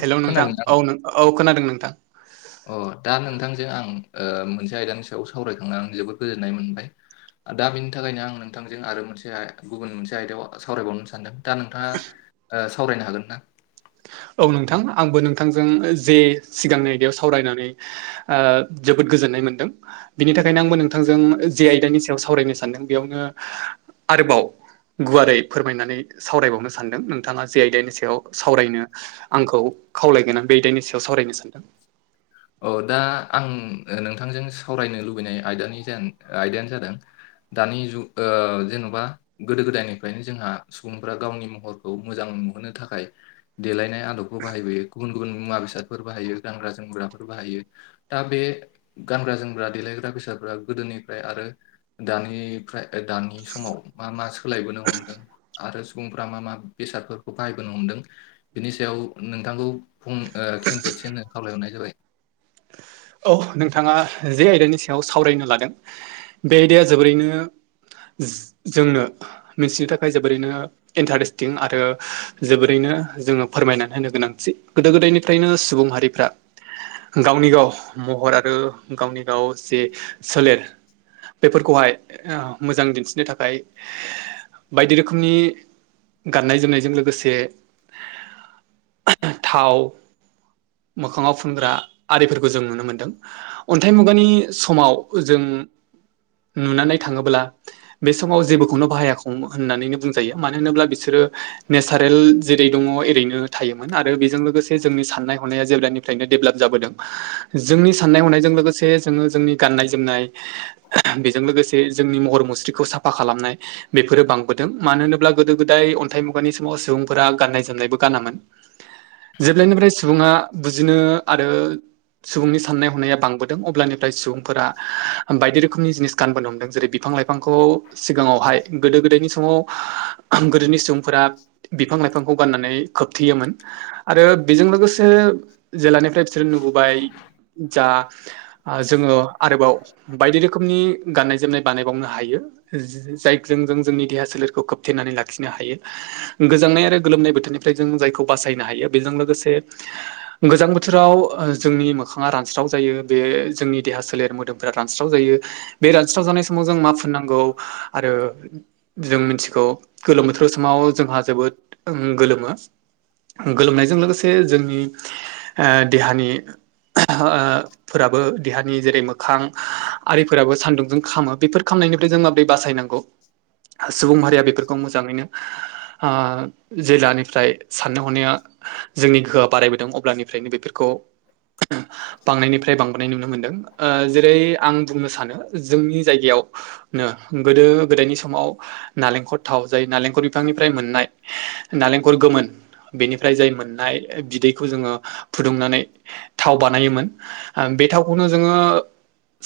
Hello नोंथां औ औ खोनादों नोंथां। [inaudible] अ दा नोंथांजों आं ओ मोनसे आयदानि सायाव सावरायखांनानै आं जोबोद गोजोननाय मोनबाय। दा बिनि थाखायनो आं नोंथांजों आरो मोनसे गुबुन मोनसे आयदायाव सावरायबावनो सानदों। दा नोंथाङा ओ सावरायनो हागोन ना। औ नोंथां आंबो नोंथांजों जे सिगांनि आयदायाव सावरायनानै। ओ जोबोद गोजोननाय मोन्दों। बिनि थाखायनो आंबो नोंथांजों जे आयदानि सायाव सावरायनो सानदों बेयावनो आरोबाव। गुवारै फोरमायनानै सावरायबावनो सानदों नोंथाङा जे आइदनि सायाव सावरायनो। आंखौ खावलायगोन आं बेदानि सायाव सावरायनो सानदों। अ दा आं नोंथांजों सावरायनो लुबैनाय आयदानि आयदायानो जादों। दानि जुग ओ जेन'बा। गोदो गोदायनिफ्रायनो जोंहा सुबुंफ्रा गावनि महरखौ मोजां नुहोनो थाखाय। देलायनाय आदबखौ बाहायबोयो गुबुन गुबुन मुवा बेसादफोर बाहायो गानग्रा जोमग्राफोर। बाहायो दा बे गानग्रा जोमग्रा देलायग्रा बेसादफ्रा गोदोनिफ्राय आरो। दानिफ्राय खा दानि समाव मा मा सोलायबोनो हमदों। आरो सुबुंफ्रा मा मा बेसादफोरखौ बाहायबोनो हमदों। बिनि सायाव नोंथांखौ फं खेंफोदसिन खावलायहरनाय जाबाय। औ नोंथाङा जे आयदानि सायाव सावरायनो लादों बे आयदाया जोबोरैनो। जोंनो मिथिनो थाखाय जोबोरैनो इन्टारेस्टिं आरो। जोबोरैनो जोङो फोरमायनानै होनो गोनांथि गोदो गोदायनिफ्रायनो सुबुं हारिफ्रा। गावनि गाव महर आरो गावनि गाव जे सोलेर। बेफोरखौहाय ओ मोजां दिन्थिनो थाखाय बायदि रोखोमनि। गाननाय जोमनायजों लोगोसे। थाव मोखाङाव फुनग्रा आरिफोरखौ जों नुनो मोनो। मोनदों अन्थाइ मुगानि समाव जों नुनानै थाङोब्ला। बे समाव जेबोखौनो बाहायाखै होननानैनो बुंजायो मानो होनोब्ला बिसोरो। नेचारेल जेरै दङ एओरैनो थायोमोन आरो बेजों लोगोसे जोंनि साननाय हनाया जेब्लानिफ्रायनो डेभेलप जाबोदों। [inaudible] जोंनि साननाय हनायजों लोगोसे जोङो जोंनि गाननाय जोमनाय। बेजों लोगोसे जोंनि महर मुस्रिखौ साफा खालामनाय। बेफोरो बांबोदों मानो होनोब्ला गोदो गोदाय अन्थाइ मुगानि समाव सुबुंफोरा गाननाय जोमनायबो गानामोन। जेब्लायनिफ्राय सुबुङा बुजिनो आरो। सुबुंनि साननाय हनाया बांबोदों अब्लानिफ्राय सुबुंफोरा। बायदि रोखोमनि जिनिस गानबोनो हमदों जेरै बिफां लाइफांखौ सिगाङावहाय गोदो गोदायनिसम समाव गोदोनि सम। फोर बिफां लाइफांखौ गाननानै खोबथेयोमोन आरो बेजों लोगोसे। जेलानिफ्राय बिसोरो नुबोबाय। जा जोङो आरोबाव बायदि रोखोमनि गाननाय जोमनाय बानायबावनो हायो जायजों जों जोंनि देहा सोलेरखौ खोबथेनानै लाखिनो हायो। गोजांनाय आरो गोलोमनाय बोथोरनिफ्राय जों जायखौ बासायनो हायो बेजों लोगोसे गोजां बोथोराव जोंनि बिफाङा रानस्राव जायो बे जोंनि देहा सोलेर मोदोमफोरा रानस्राव जायो बे रानस्राव जानाय समाव जों मा नांगौ आरो जों मिथिगौ। गोलोम बोथोराव समाव जोंहा ओं जोबोद गोलोमो। गोलोमनायजों लोगोसे जोंनि ओ देहानि ओ फोराबो देहानि जेरै मोखां आरिफोराबो सान्दुंजों खामो बेफोर खामनायनिफ्राय जों माबोरै बासायनां गौ सुबुंमारिया बेफोरखौ मोजाङैनो ओ जिलानिफ्राय साननो हनाया जोंनि गोहोआ बारायबोदों अब्लानिफ्रायनो बेफोरखौ बांनायनिफ्राय बांबोनाय नुनो मोनदों ओ जेरै आं बुंनो सानो जोंनि जायगायावनो गोदो गोदायनि समाव नालेंखर थाव जाय नालेंखर बिफांनिफ्राय मोननाय नालेंखर गोमोन बेनिफ्राय जाय मोननाय बिदैखौ जोङो फुदुंनानै थाव बानायोमोन बे थावखौनो जोङो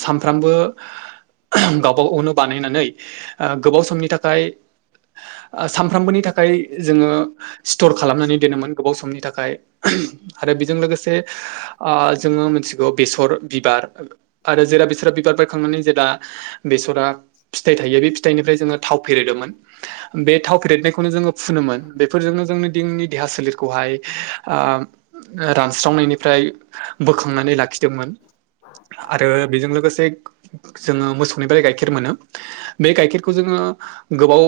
सामफ्रामबो गावबा गावनो बानायनानै ओ गोबाव समनि थाखाय सामफ्रोमबोनि थाखाय जोङो स्टर खालामनानै दोनोमोन गोबाव समनि थाखाय आरो बेजों लोगोसे आ जोङो मिथिगौ बेसर बिबार आरो जेरा बेसरा बिबार बायखांनानै जेब्ला बेसरा फिथाइ थायो बे फिथाइनिफ्राय जोङो थाव फेरोदोंमोन बे थाव फेदेरनायखौनो जोङो फुनोमोन बेफोरजोंनो जोंनि दिनि देहा सोलेरखौहाय ओ रानस्रावनायनिफ्राय बोखांनानै लाखिदोंमोन आरो बेजों लोगोसे जोङो मोसौनिफ्राय गाइखेर मोनो। बे गाइखेरखौ जोङो गोबाव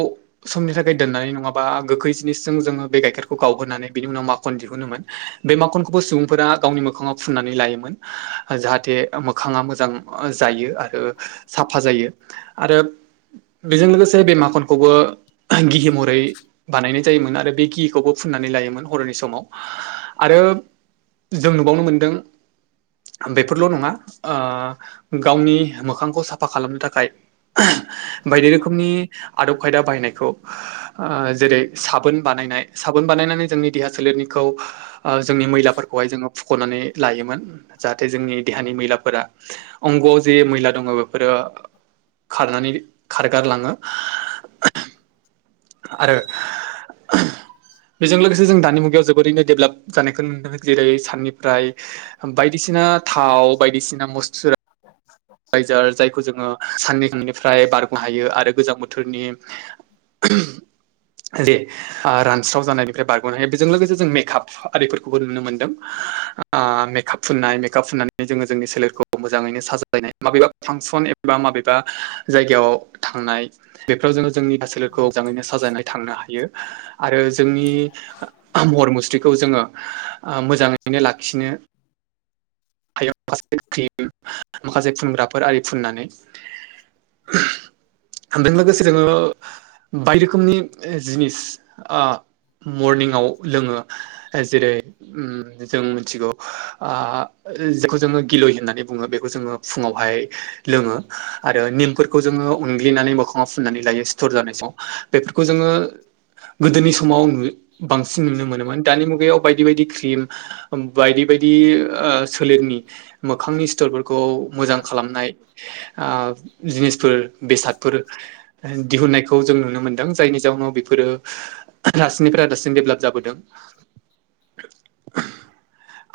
समनि थाखाय दोननानै नङाबा गोखै जोङो बे गाइखेरखौ गावहोनानै बिनि उनाव माखन दिहुनोमोन बे माखनखौबो सुबुंफोरा गाव मोखाङाव फुननानै लायोमोन। जाहाथे मोखाङा मोजां जायो आरो साफा जायो। आरो बेजों लोगोसे बे माखनखौबो गिहि महरै बानायनाय जायोमोन आरो बे गिखौबो फुननानै लायोमोन हर'नि समाव आरो जों नुबावनो मोनदों बेफोरल' नङा ओ गावनि मोखांखौ साफा खालामनो थाखाय बायदि रोखोमनि आदब खायदा बाहायनायखौ ओ जेरै साबोन बानायनाय साबोन बानायनानै जोंनि देहा सोलेरनि खौ ओ जोंनि मैलाफोरखौहाय जोङो फुख'नानै लायोमोन जाहाथे जोंनि देहानि मैलाफोरा अंग'आव जे मैला दङ बेफोरो खारनानै खारगारलाङो। आरो बेजों लोगोसे जों दानि मुगायाव जोबोरैनो डेभ'लाप - जानायखौ नुनो मोन जेरै साननिफ्राय बायदिसिना थाव बायदिसिना मस्थुरा [inaudible] बायजार जायखौ जोङो साननैनिफ्राय बारग'नो हायो आरो गोजां बोथोरनि [inaudible] जे ओ रानस्राव जानायनिफ्राय बारग'नो हायो बेजों लोगोसे जों मेकआप आरिफोरखौबो नुनो मोनदों। आ मेकाप फुननाय मेकाप फुननानै जोङो जोंनि सोलेरखौ मोजाङैनो साजायायनाय माबेबा फांसन एबा माबेबा जायगायाव थांनाय बेफोराव जोङो जोंनि देहा सोलेरखौ मोजाङैनो साजायनाय थांनो हायो आरो जोंनि महर मुस्रिखौ जोङो ओ मोजाङैनो लाखिनो हय माखासे्रि [unintelligible] माखासे फुनग्राफोर आरि फुननानैजों लोगोसे जोङो बायदि रोखोमनि जिनिस ओ मरनिंआव लोङो जेरै उम जों मिथिगौ आ जेखौ जोङो गिलय होननानै बुङो बेखौ जोङो फुङावहाय लोङो आरो निमफोरखौ जोङो उनग्लिनानै मोखाङाव फनानै लायो सिथर जानाय सम बेफोरखौ जोङो गोदोनि समाव बांसिन नुनो मोनोमोन दानि मुगायाव बायदि बायदि क्रिम बायदि बायदि ओ सोलेरनि मोखांनि सिथरफोरखौ मोजां खालामनाय आ जिनिसफोर बेसादफोर दिहुननायखौ जों नुनो मोनदों जायनि जाउनाव बेफोरो दासिनिफ्राय दासिन डेभेलप जाबोदों।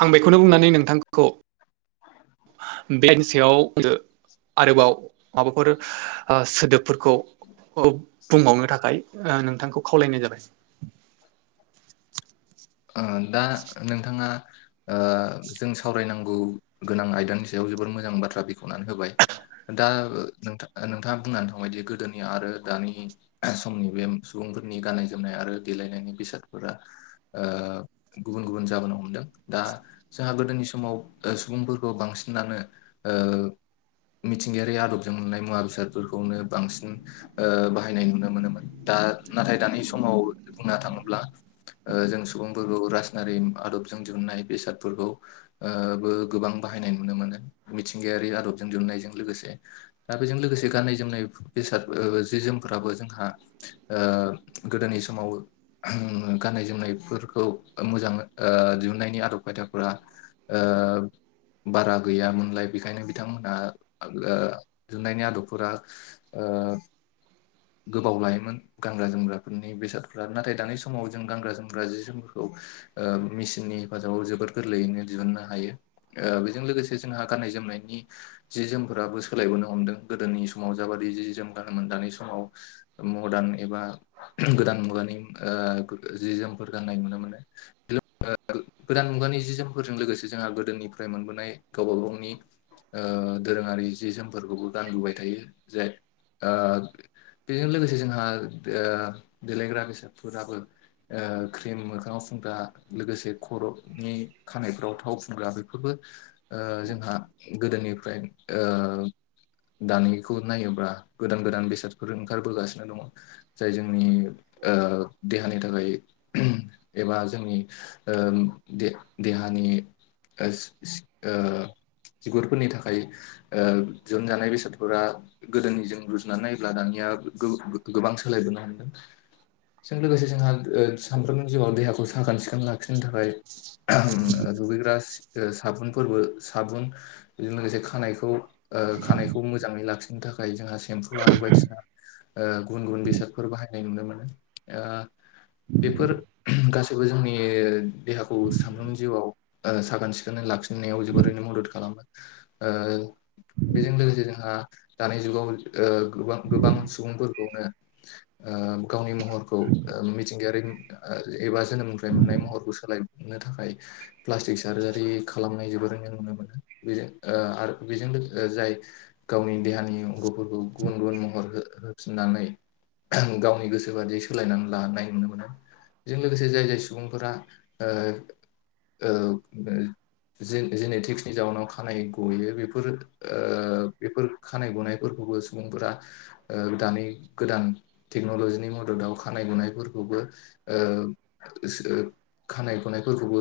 आं बेखौनो बुंनानै नोंथांखौ बेनि सायाव दो आरोबाव माबाफोर ओ सोदोबफोरखौ औ बुंबावनो थाखाय ओ नोंथांखौ खावलायनाय जाबाय। ओ दा नोंथाङा ओ जों सावरायनांगौ गोनां आयदानि सायाव जोबोर मोजां बाथ्रा बेख'वनानै होबाय दा नोंथाङा बुंनानै थांबायदि गोदोनि आरो दानि समनि बे सुबुंफोरनि गाननाय जोमनाय आरो देलायनायनि बेसादफोरा ओ गुबुन गुबुन जाबोनो हमदों दा जोंहा गोदोनि समाव ओ सुबुंफोरखौ बांसिनानो ओ मिथिंगायारि आदबजों मोननाय मुवा बेसादफोरखौनो बांसिन ओ बाहायनाय नुनो मोनोमोन दा नाथाय दानि समाव बुंनो थाङोब्ला ओ जों सुबुंफोरखौ राजनारि आदबजों दिहुननाय बेसादफोरखौ ओ बो गोबां बाहायनाय नुनो मोनो मिथिंगायारि आदबजों दिहुननायजों लोगोसे दा बेजों लोगोसे गाननाय जोमनाय बेसाद ओ जि जोमफोराबो जोंहा ओ गोदोनि समाव गाननाय जोमनायफोरखौ मोजां ओ दिहुननायनि आदब खायदाफोरा ओ बारा गैयामोनलाय बेखायनो बिथांमोनहा ओ दिहुननायनि आदबफोरा ओ गोबाव लायोमोन गानग्रा जोमग्राफोरनि बेसादफ्रा नाथाय दानि समाव जों गानग्रा जोमग्रा जि समफोरखौ ओ मेसिननि हेफाजाबाव जोबोर गोरलैयैनो दिहुननो हायो। ओ बेजों लोगोसे जोंहा गाननाय जोमनायनि जि जोमफोराबो सोलायबोनो हमदों गोदोनि समाव जाबादि जि जोम गानोमोन दानि समाव मडार्न एबा गोदान मुगानि ओ जि जोमफोर गान्नाय नुनो मोनो गोदान मुगानि जि जोमफोरजों लोगोसे जोंहा गोदोनिफ्राय मोनबोनाय गावबा गावनि ओ दोरोङारि जि जोमफोरखौबो गानबोबाय थायो जे ओ बेजों लोगोसे जोंहा ओ देलेग्रा बेसादफोराबो ओ क्रिम मोखाङाव फुंग्रा लोगोसे खर'नि खानायफ्राव थाव फुनग्रा बेफोरबो ओ जोंहा गोदोनिफ्राय ओ दानिखौ नायोब्ला गोदान गोदान बेसादफोर ओंखारबोगासिनो दङ। जाय जोंनि ओ देहानि थाखाय एबा जोंनि ओ दे देहानि ओ सि सि ओ बिगुरफोरनि थाखाय ओ जनजानाय बेसादफोरा गोदोनिजों रुजुनानै नाय ब्ला दानिया गो गोबां सोलायबोनो हमदों। जों लोगोसे जोंहा ओ सानफ्रोमनि जिउआव देहाखौ साखोन सिखोन लाखिनो थाखाय दुगैग्रा सा ओ साबुनफोरबो साबुन बेजों लोगोसे खानायखौ आ खानायखौ मोजाङै लाखिनो थाखाय जोंहा सेम्पु आरो बायदि बायदिसिना ओ गुबुन गुबुन बेसादफोर बाहायनाय नुनो मोनो ओ बेफोर गासैबो जोंनि देहाखौ सानफ्रोमबो जिउआव ओ साखोन सिखोनै लाखिनायाव जोबोरैनो मदद खालामो। ओ बेजों लोगोसे जोंहा दानि जुगाव ओ गोबां गोबां सुबुंफोरखौनो ओ गावनि महरखौ ओ मिथिंगायारि नुथाय एबा जोनोमनिफ्राय मोननाय महरखौ सोलाय नो थाखाय प्लास्टिक सार्जारि खालामनाय जोबोरैनो नुनो मोनो बेजों ओ आरो बेजों लोगो जाय गावनि देहानि अंग'फोरखौ गुबुन गुबुन महर हो-होफिननानै गावनि गोसोबादियै सोलायनानै लानाय नुनो मोनो। बेजों लोगोसे जाय जाय सुबुंफोरा ओ ओ ओ जे जेने थेकसनि जाउनाव खानाय गयो। बेफोर ओ बेफोर खानाय घनायफोरखौबो सुबुंफोरा ओ दानि गोदान टेक्न'लजिनि मददाव खानाय गनायफोरखौबो ओ थांदोसो खानाय ख'नायफोरखौबो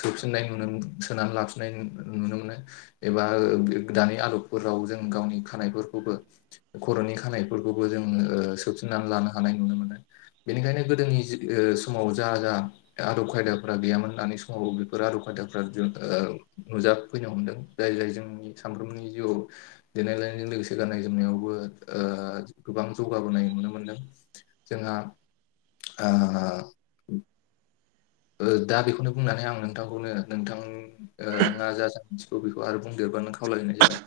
सोफिननाय नुनो सोनानै लाफिननाय नु-नुनो मोनो। एबा ओ दानि आदबफोराव जों गावनि खानायफोरखौबो खर'नि खानायफोरखौबो जों ओ सौफिननानै लानो हानाय नुनो मोनो। बेनिखायनो गोदोनि जो ओ समाव जा जा आ आदब खायदाफ्रा गैयामोन दानि समाव बेफोर आदब खायदाफ्रा [unintelligible] नुजाफैनो हमदों। जाय जाय जोंनि सानफ्रोमनि जिउआव देलाय लायनायजों लोगोसे गाननाय जोमनायावबो ओ ओ गोबां जौगाबोनाय नुनो मोनदों। जोंहा आ ओ दा बेखौनो बुंनानै आं नोंथांखौनो नोंथां ओ मा जाजों थिगौ बेखौ आरो बुंदेरबा खावलायनाय जाबाय।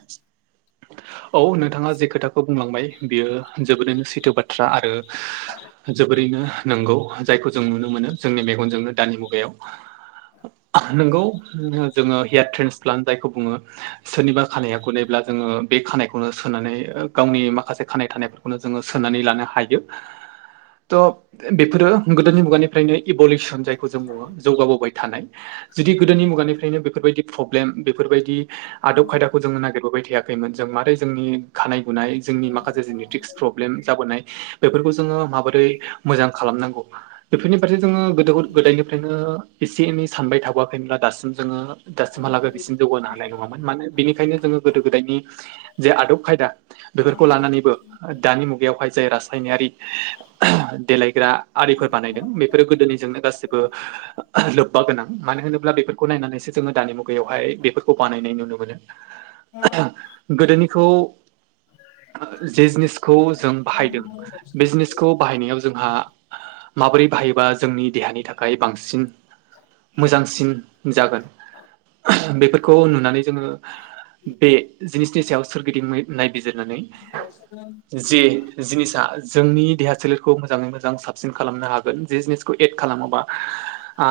औ नोंथाङा जे खोथाखौ बुंलांबाय बियो जोबोरैनो सैथो बाथ्रा। आरो जोबोरैनो नंगौ जायखौ जों नुनो मोनो जोंनि मेगनजोंनो दानि मुगायाव नोंगौ जोङो हेयार ट्रेन्सप्लान्ट जायखौ बुङो। सोरनिबा खानाया गनायब्ला जोङो बे खानायखौनो सोनानै ओ गावनि माखासे खानाय थानायफोर खौनो सोनानै लानो हायो। थ' बेफोरो गोदोनि मुगानिफ्रायनो इबलिख सोन जायखौ जों बुङो। जौगाबोबाय थानाय जुदि गोदोनि मुगानिफ्रायनो बेफोरबायदि प्रब्लेम बेफोरबायदि आदब खायदाखौ जोङो नागिरबोबाय थायाखैमोन जों मारै जोंनि खानाय गुनाय जोंनि माखासे जेनिटेक्स प्रब्लेम जाबोनाय बेफोरखौ जोङो माबोरै मोजां खालामनांगौ बेफोरनि फारसे जोङो गोद दोहुद गोदायनिफ्रायनो एसे एनै सानबाय थाबोआखैमोनब्ला दासिम जोङो दासिमा लागै बिसिम जौगोनो हानाय नङा मोन। मानो बिनिखायनो जोङो गोदो गोदायनि जे आदब खायदा बेफोरखौ लानानैबो ओ दानि मुगायावहाय जाय रासायनारि देलायग्रा आरिफोर बानायदों बेफोरो गोदोनिजोंनो गासिबो लोब्बा गोनां मानो होनोब्ला बेफोरखौ नायनानैसो जोङो दानि मुगायावहाय बेफोरखौ बानायनाय नुनो मोनो। गोदोनिखौ जे जिनिसखौ जों बाहायदों बे जिनिसखौ बाहायनायाव जोंहा माबोरै बाहायोबा जोंनि देहानि थाखाय बांसिन मोजांसिन जागोन बेफोरखौ नुनानै ओङो बे जिनिसनि सायाव सोरगिदिं मै नायबिजिरनानै जे जिनिसा जोंनि देहा सोलेरखौ मोजाङै मोजां साबसिन खालामनो हागोन जे जिनिसखौ एड खालामोबा। आ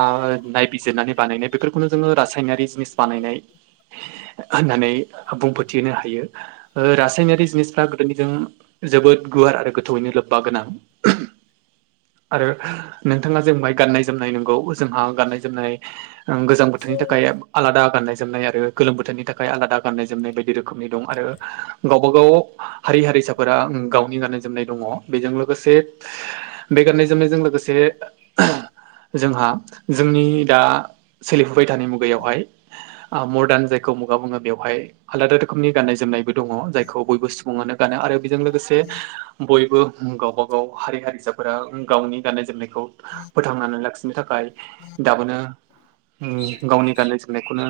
नायबिजिरनानै बानायनाय बेफोरखौनो जोङो रासायनारि जिनिस बानायनाय होननानै बुंफोरथिहोनो हायो। ओ रासायनारि जिनिसफ्रा गोदोनिजों जोबोद गुवार आरो गोथौयैनो लोब्बा गोनां आरो नोंथाङा जे बुंबाय गाननाय जोमनाय नंगौ जोंहा गाननाय जोमनाय गोजां बोथोरनि थाखाय आलादा गाननाय जोमनाय आरो। गोलोम बोथोरनि थाखाय आलादा गाननाय जोमनाय बायदि रोखोमनि दं आरो गावब गाव हारि हारिसाफोरा गावनि गाननाय जोमनाय दङ बेजों लोगोसे बे गाननाय जोमनायजों लोगोसे जोंहा जोंनि दा सोलिफुबाय थानाय मुगायावहाय ओ मदार्न जायखौ मुगा बुङो बेवहाय आलादा रोखोमनि गाननाय जोमनायबो दङ जायखौ बयबो सुबुङनो गानो आरो बेजों लोगोसे बयबो गावबा गाव हारि हारिसाफोरा गावनि गाननाय जोमनायखौ [unintelligible] फोथांनानै लाखिनो थाखाय दाबोनो उम गावनि गाननाय जोमनायखौनो